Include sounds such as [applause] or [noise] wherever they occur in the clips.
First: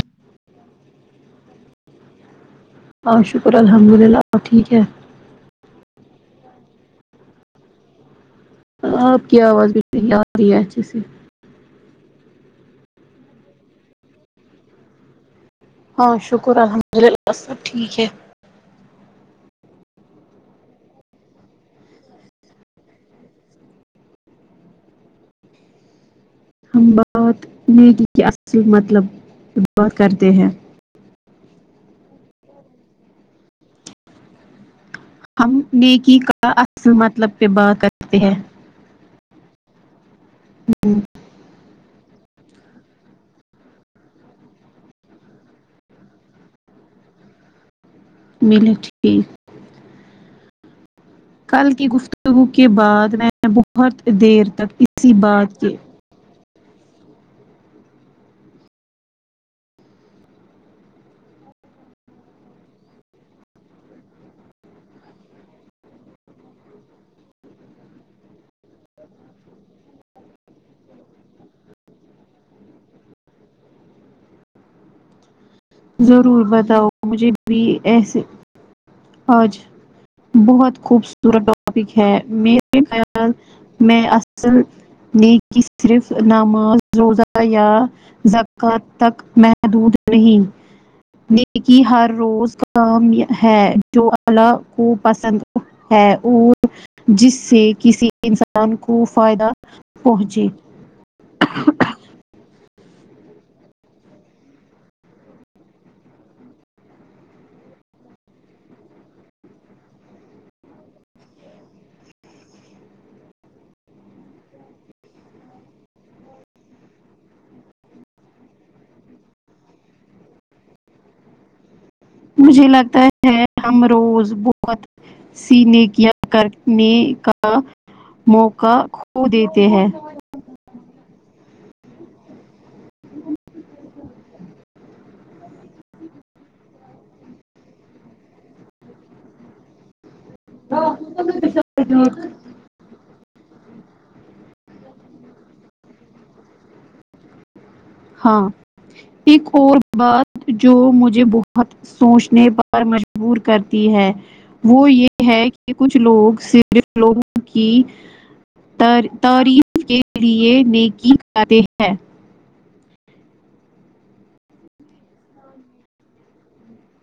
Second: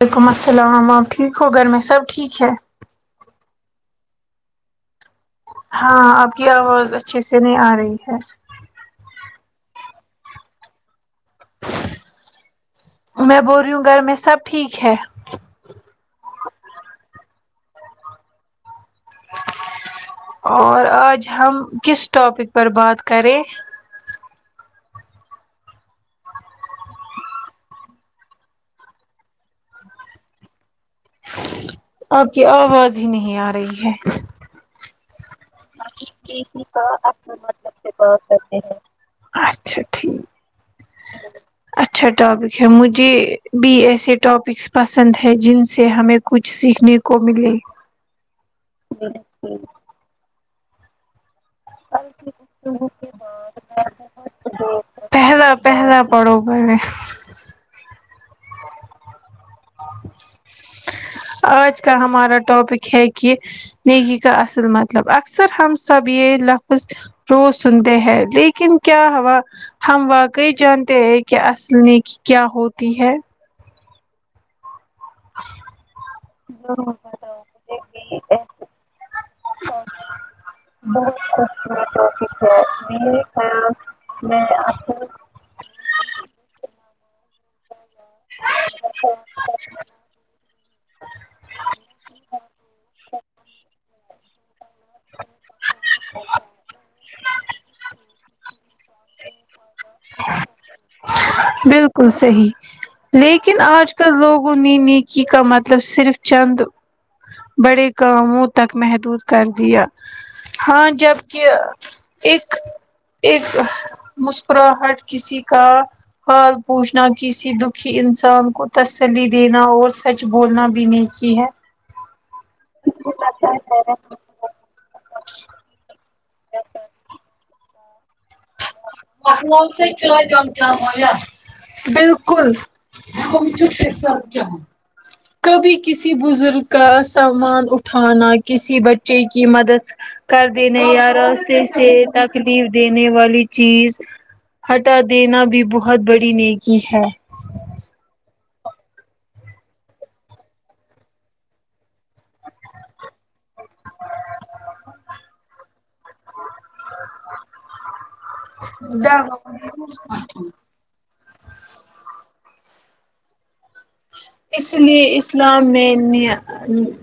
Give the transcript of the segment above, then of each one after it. وعلیکم السلام آپ ٹھیک ہو گھر میں سب ٹھیک ہے ہاں شکر الحمد للہ ٹھیک ہے ہاں آپ کی آواز اچھے سے نہیں آ رہی ہے آپ کی آواز بھی نہیں ارہی ہے اچھے سے میں بول رہی ہوں گھر میں سب ٹھیک ہے ہاں شکر الحمد للہ سب ٹھیک ہے اور آج ہم کس ٹوپک پر بات کریں ہم بات نہیں کی کہ اصل مطلب بات کرتے ہیں آپ کی آواز ہی نہیں آ رہی ہے ہم نیکی کا اصل مطلب پہ بات کرتے ہیں [unintelligible] اچھا ٹھیک ہمم اچھا ٹوپک ہے مجھے بھی ایسے ٹوپیکس پسند ہے جن سے ہمیں کچھ سیکھنے کوملے ملی ٹھیک کل کی گفتگو کے بعد میں بہت دیر تک اسی پہلا بات کے [unintelligible] آج کا ہمارا ٹوپک ہے کہ نیکی کا اصل مطلب اکثر ہم سب یہ لفظ روز سنتے ہیں لیکن کیا ہوا ہم واقعی جانتے ہیں کہ اصل نیکی کیا ہوتی ہے ضرور بتاؤ مجھے بھی ایسے آج بہت خوبصورت ٹوپک ہے میرے خیال میں اصل نیکی صرف نماز روزہ یا زکات تک محدود نہیں نیکی ہر روز کام ہے جو الله کو پسند ہے اور جس سے کسی انسان کو فائدہ پہنچے بال کل صحیح لیکن آج کل لوگوں نے نیکی کا مطلب صرف چند بڑے کاموں تک محدود کر دیا ہاں جب کہ ایک ایک مسکراہٹ کسی کا حال پوچھنا کسی دکھی انسان کو تسلی دینا اور سچ کچھ بولنا بھی نیکی ہے مجھے لگتا ہے ہم روز بہت سینے کیا کرنے کا موقع کھو مق دیتے مل تو ہیں ہی چلا جن [unintelligible] بالکل ہمم کے پصر کبھی کسی بزرگ کا سامان اٹھانا کسی بچے کی مدد کر دی نہیں یارستے سے تاکہ دینے والی چیز ہٹا دینا بھی بہت بڑی نیکی ہے ہاں ایک اور بات جو مجھے بہت سوچنے پر مجبور کرتی ہے وہ یہ ہے کہ کچھ لوگ صرف لوگوں کی ترین کے لئے نیکی کراتے ہیں اس لیے اسلام میں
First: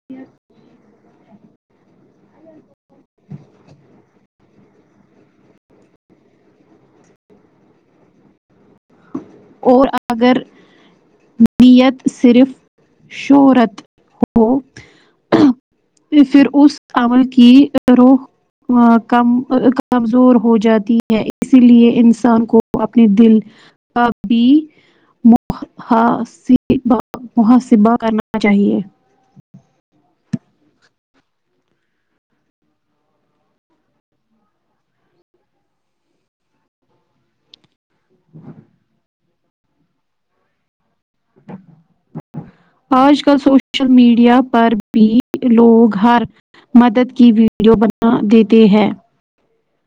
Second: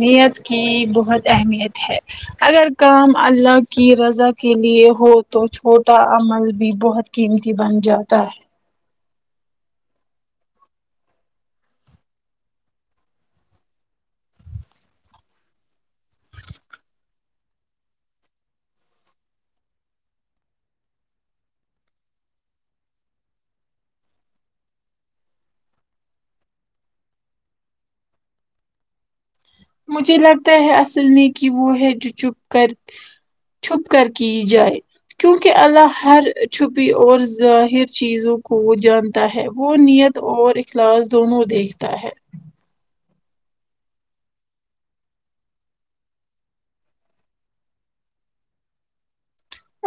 نیت کی بہت اہمیت ہے اگر کام اللہ کی رضا کے لیے ہو تو چھوٹا عمل بھی بہت قیمتی بن جاتا ہے اور اگر نیت صرف شہورت ہو پھر اس عمل کی روح کم کمزور ہو جاتی ہے اسی لیے انسان کو اپنے دل ابھی محاسبا محاسبہ کرنا چاہیے مجھے لگتا ہے اصل میں کہ وہ ہے جو چپ کر چھپ کر کی جائے کیونکہ اللہ ہر چھپی اور ظاہر چیزوں کو جانتا ہے وہ نیت اور اخلاص دونوں دیکھتا ہے آج کل سوشل میڈیا پر بھی لوگ ہر مدد کی ویڈیو بنا دیتے ہیں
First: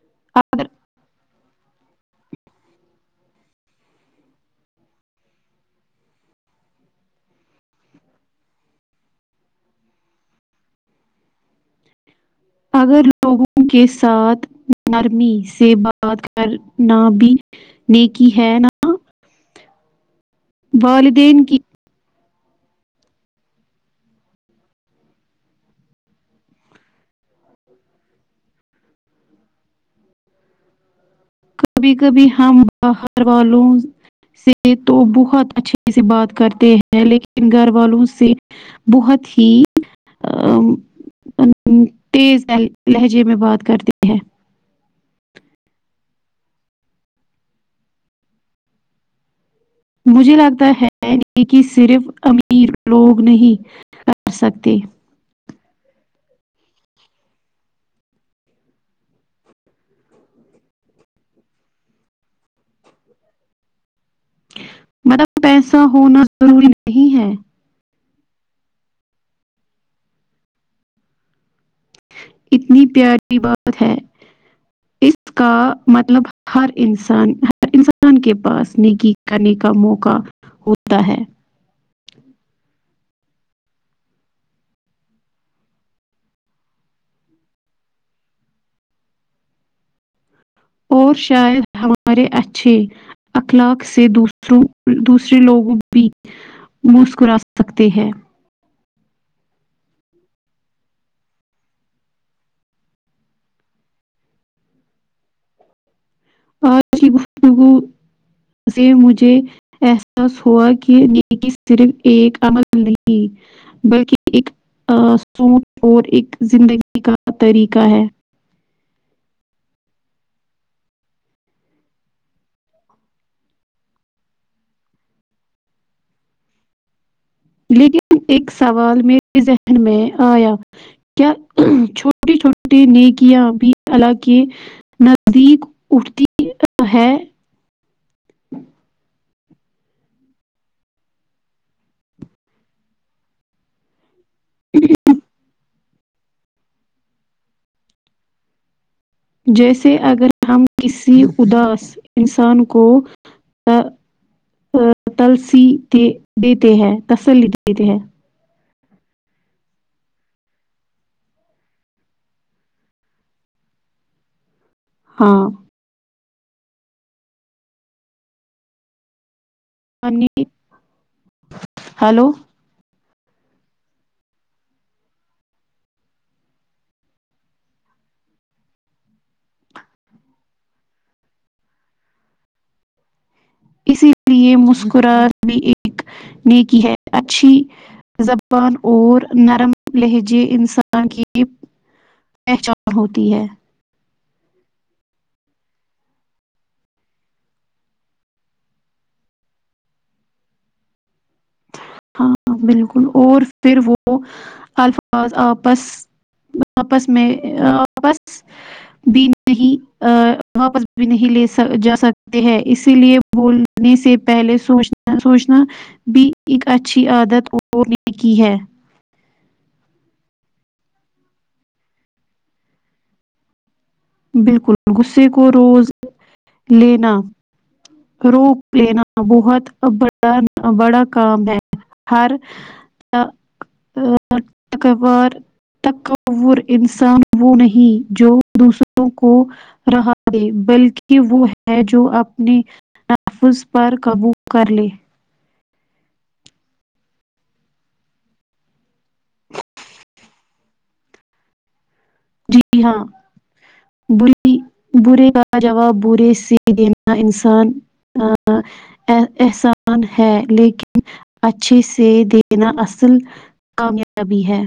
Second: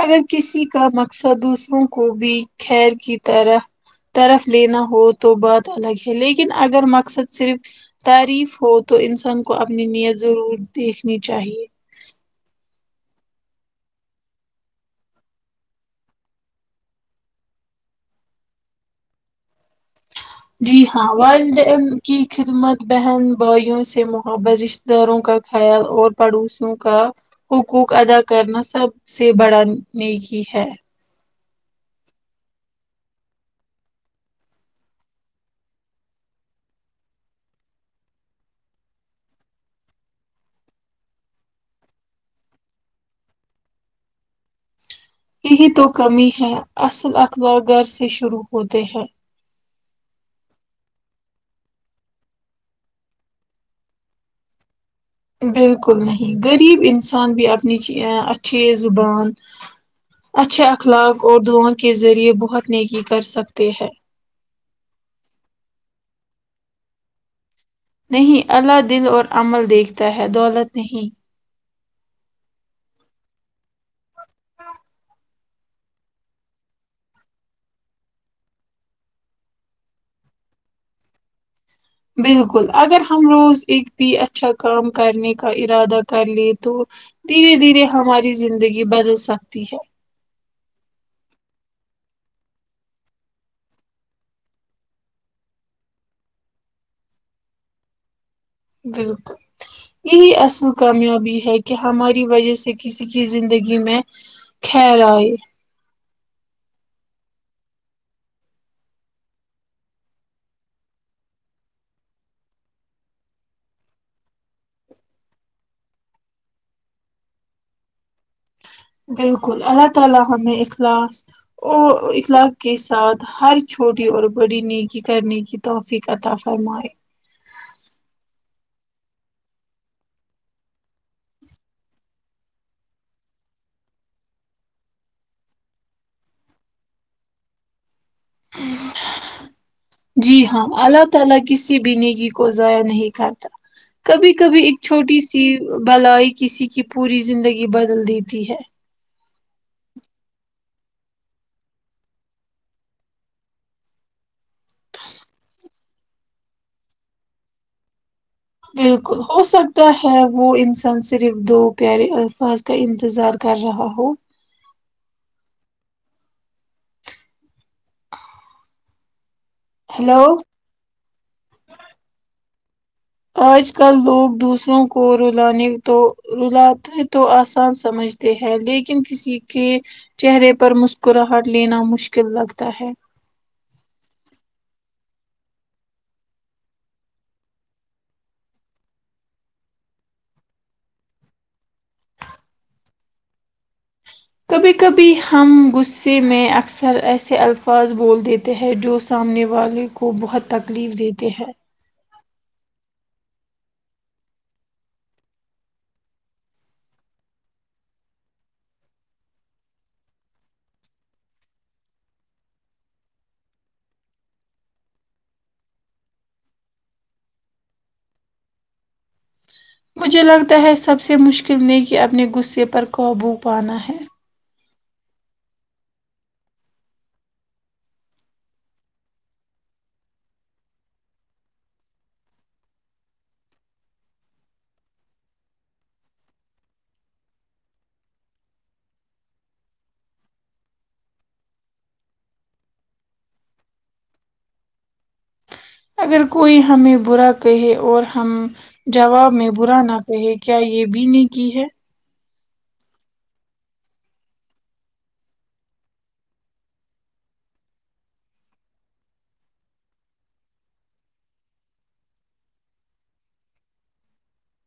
اگر کسی کا مقصد دوسروں کو بھی خیر کی طرح طرف لینا ہو تو بات الگ ہے لیکن اگر مقصد صرف تعریف ہو تو انسان کو اپنی نیت ضرور دیکھنی چاہیے اگر لوگوں کے ساتھ نرمی سے بات کرنا بھی نیکی ہے نا جی ہاں والدین ورلڈ کی کی خدمت بہن بھائیوں سے محبت رشتہ داروں کا خیال اور پڑوسیوں کا حقوق ادا کرنا سب سے بڑا نیکی ہے کبھی کبھی ہم باہر والوں سے تو بہت اچھے سے بات کرتے ہیں لیکن گھر والوں سے بہت ہی تیز لہجے میں بات کرتی ہے یہی تو کمی ہے اصل اخلاق گھر سے شروع ہوتے ہیں مجھے لگتا ہے یہ کہ صرف امیر لوگ نہیں کر سکتے بالکل نہیں غریب انسان بھی اپنی اچھی زبان اچھے اخلاق اور دعا کے ذریعے بہت نیکی کر سکتے ہیں مطلب پیسہ ہونا ضروری نہیں ہے نہیں اللہ دل اور عمل دیکھتا ہے دولت نہیں اتنی پیاری بات ہے اس کا مطلب ہر انسان ہر ان کے پاس نیکی کرنے کا موقع ہوتا ہے بالکل اگر ہم روز ایک بھی اچھا کام کرنے کا ارادہ کر لیں تو دھیرے دھیرے ہماری زندگی بدل سکتی ہے اور شاید ہمارے اچھے اخلاق سے دوسروں دوسرے لوگوں بھی مسکرا سکتے ہیں بالکل یہی اصل کامیابی ہے کہ ہماری وجہ سے کسی کی زندگی میں خیر آئے آج کی گفتگو سے مجھے احساس ہوا کہ نیکی صرف ایک عمل نہیں بلکہ ایک سوچ اور ایک زندگی کا طریقہ ہے بالکل اللہ تعالی ہمیں اخلاص ا اخلاق کے ساتھ ہر چھوٹی اور بڑی نیکی کرنے کی توفیق عطا فرمائے لیکن ایک سوال میرے ذہن میں آیا کیا چھوٹی چھوٹے نیکیاں بھی اللہ کے نزدیک اٹھتی ہے ہ جی ہاں اللہ تعالی کسی بھی نیکی کو ضائع نہیں کرتا کبھی کبھی ایک چھوٹی سی بلائی کسی کی پوری زندگی بدل دیتی ہے جیسے اگر ہم کسی اداس انسان کو تلسی دیتے ہیں تسلی دیتے ہیں بالکل ہو سکتا ہے وہ انسان صرف دو پیارے الفاظ کا انتظار کر رہا ہوں ہاں ہیلو [unintelligible] ہیلو آج کل لوگ دوسروں کو رولانے تو رلاتے تو آسان سمجھ ہے لیکن کسی کے چہرے پر مسکراہٹ لینا مشکل لگتا ہے اسی لیے مسکراہٹ بھی ایک نیکی ہے اچھی زبان اور نرم لہجے انسان کی پہچان ہوتی ہے کبھی کبھی ہم غصے میں اکثر ایسے الفاظ بول دیتے جو سامنے والے کو بہت تکلیف دیتے ہیں ہاں بالکل اور پھر وہ الفاظ آپس وہ اپس میں وپس بھی نہیں واپس بھی نہیں لے جا سکتے ہیں اسی لیے بولنے سے پہلے سوچنے سوچنا بھی ایک اچھی عادت اور نیکی ہے مجھے لگتا ہے سب سے مشکل نیکی اپنے غصے پر قابو پانا ہے بالکل غصے کو روز لینا روپ لینا بہت بڑا بڑا کام ہے ہر ا تک بار تکبیر انسان وہ نہیں جو دوسروں کو رہا دے بلکہ وہ ہے جو اپنی تحفظ پر قابو کر لے اگر کوئی ہمیں برا کہے اور ہم جواب میں برا نہ کہے کیا یہ بی نے کی ہے جی ہاں بری برے کا جواب برے سے دینا انسان ا احسان ہے لیکن اچھے سے دینا اصل کامیابی ہے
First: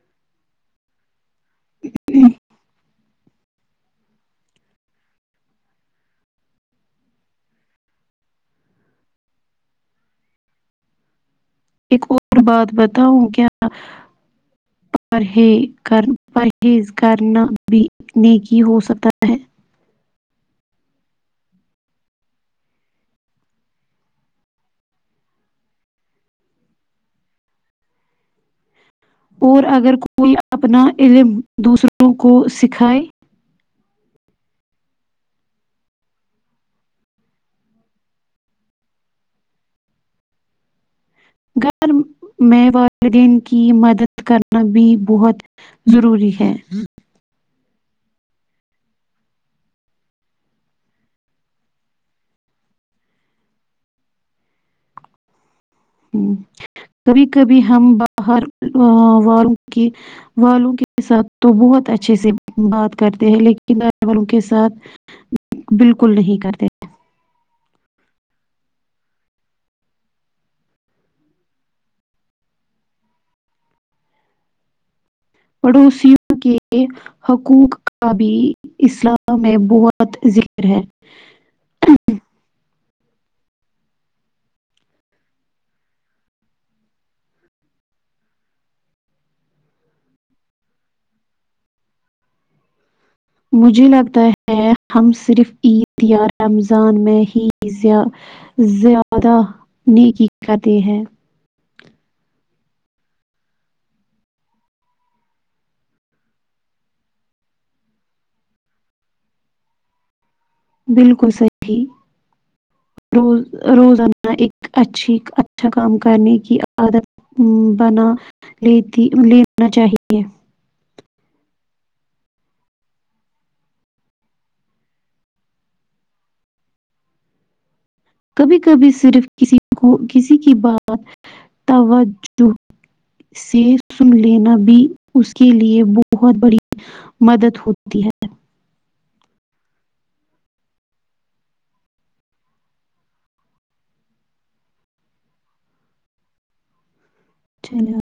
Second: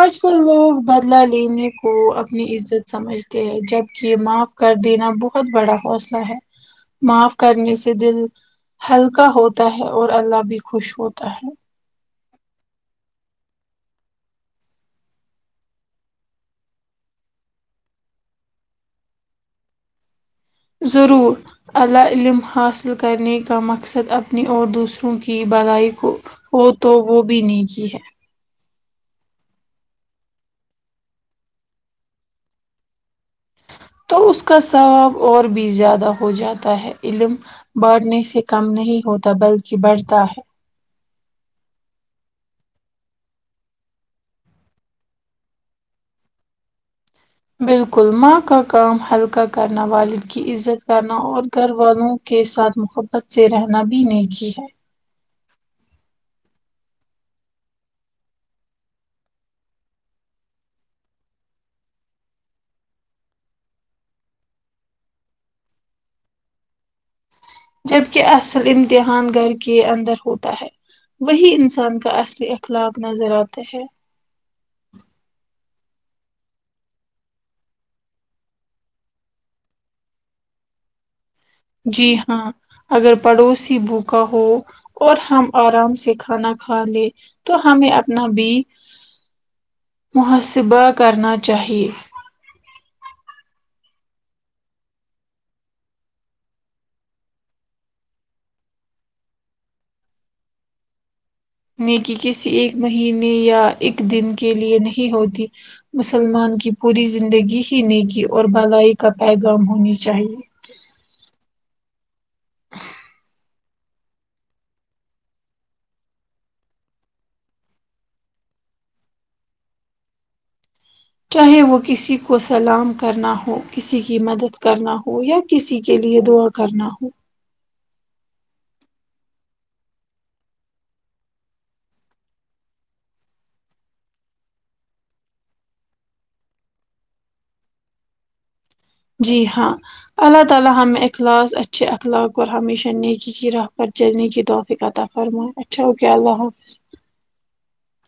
آج کل لوگ بدلا لینے کو اپنی عزت سمجھتے ہیں جبک یہ معاف کر دینا بہت بڑا حوصلہ ہے معاف کرنے سے دل ہلکا ہوتا ہے اور اللہ بھی خوش ہوتا ہے ایک اور بات بتاؤں کیا ج [unintelligible] ز پرہیز کرنا بھی نیکی ہو سکتا ہے ضرور علی علم حاصل کرنے کا مقصد اپنی اور دوسروں کی بھلائی کو وہ تو وہ بھی نیکی ہی ہے اور اگر کوئی اپنا علم دوسروں کو سکھائے تو اس کا ثواب اور بھی زیادہ ہو جاتا ہے علم بڑھنے سے کم نہیں ہوتا بلکہ بڑھتا ہے گھر میں والدین کی مدد کرنا بھی بہت ضروری ہے بالکل ماں کا کام ہلکا کرنا والد کی عزت کرنا اور گھر والوں کے ساتھ محبت سے رہنا بھی نیکی ہے ہ کبھی کبھی ہم باہر والوں کی والوں کے ساتھ تو بہت اچھے سے بات کرتے ہیں لیکن گ والوں کے ساتھ [unintelligible] بالکل نہیں کرتے جبک اصل امتحان گھر کے اندر ہوتا ہے وہی انسان کا اصلی اخلاق نظر آتے ہے پڑوسی ہو کے حقوق کا بھی اسلام میں بہت ذکر ہے جی ہاں اگر پڑوسی بھوکا ہو اور ہم آرام سے کھانا کھا لے تو ہمیں اپنا بھی محاسبہ کرنا چاہیے مجھے لگتا ہے ہم صرف عید یا رمضان میں ہی یا زیادہ نیکی کردی ہیں یہ کہ کسی ایک مہینے یا ایک دن کے لیے نہیں ہوتی مسلمان کی پوری زندگی ہی نیکی اور بھلائی کا پیغام ہونی چاہیے بالکل صحیح روز روزانہ ایک اچھی اچھا کام کرنے کی عادت ہ بنا لیتی لےنہ چاہیے چاہے وہ کسی کو سلام کرنا ہو کسی کی مدد کرنا ہو ہو یا کسی کے لیے دعا کرنا ہو کبھی کبھی صرف کسی کو کسی کی بات توجہ سے سن لینا بھی اس کے لیے بہت بڑی مدد ہوتی ہے جی ہاں اللہ تعالی ہم اخلاص اچھے اخلاق اور ہمیشہ نیکی کی راہ پر جلنے کی توفیق عطا فرمائے فرما اچھا اوکے اللہ حافظ چلے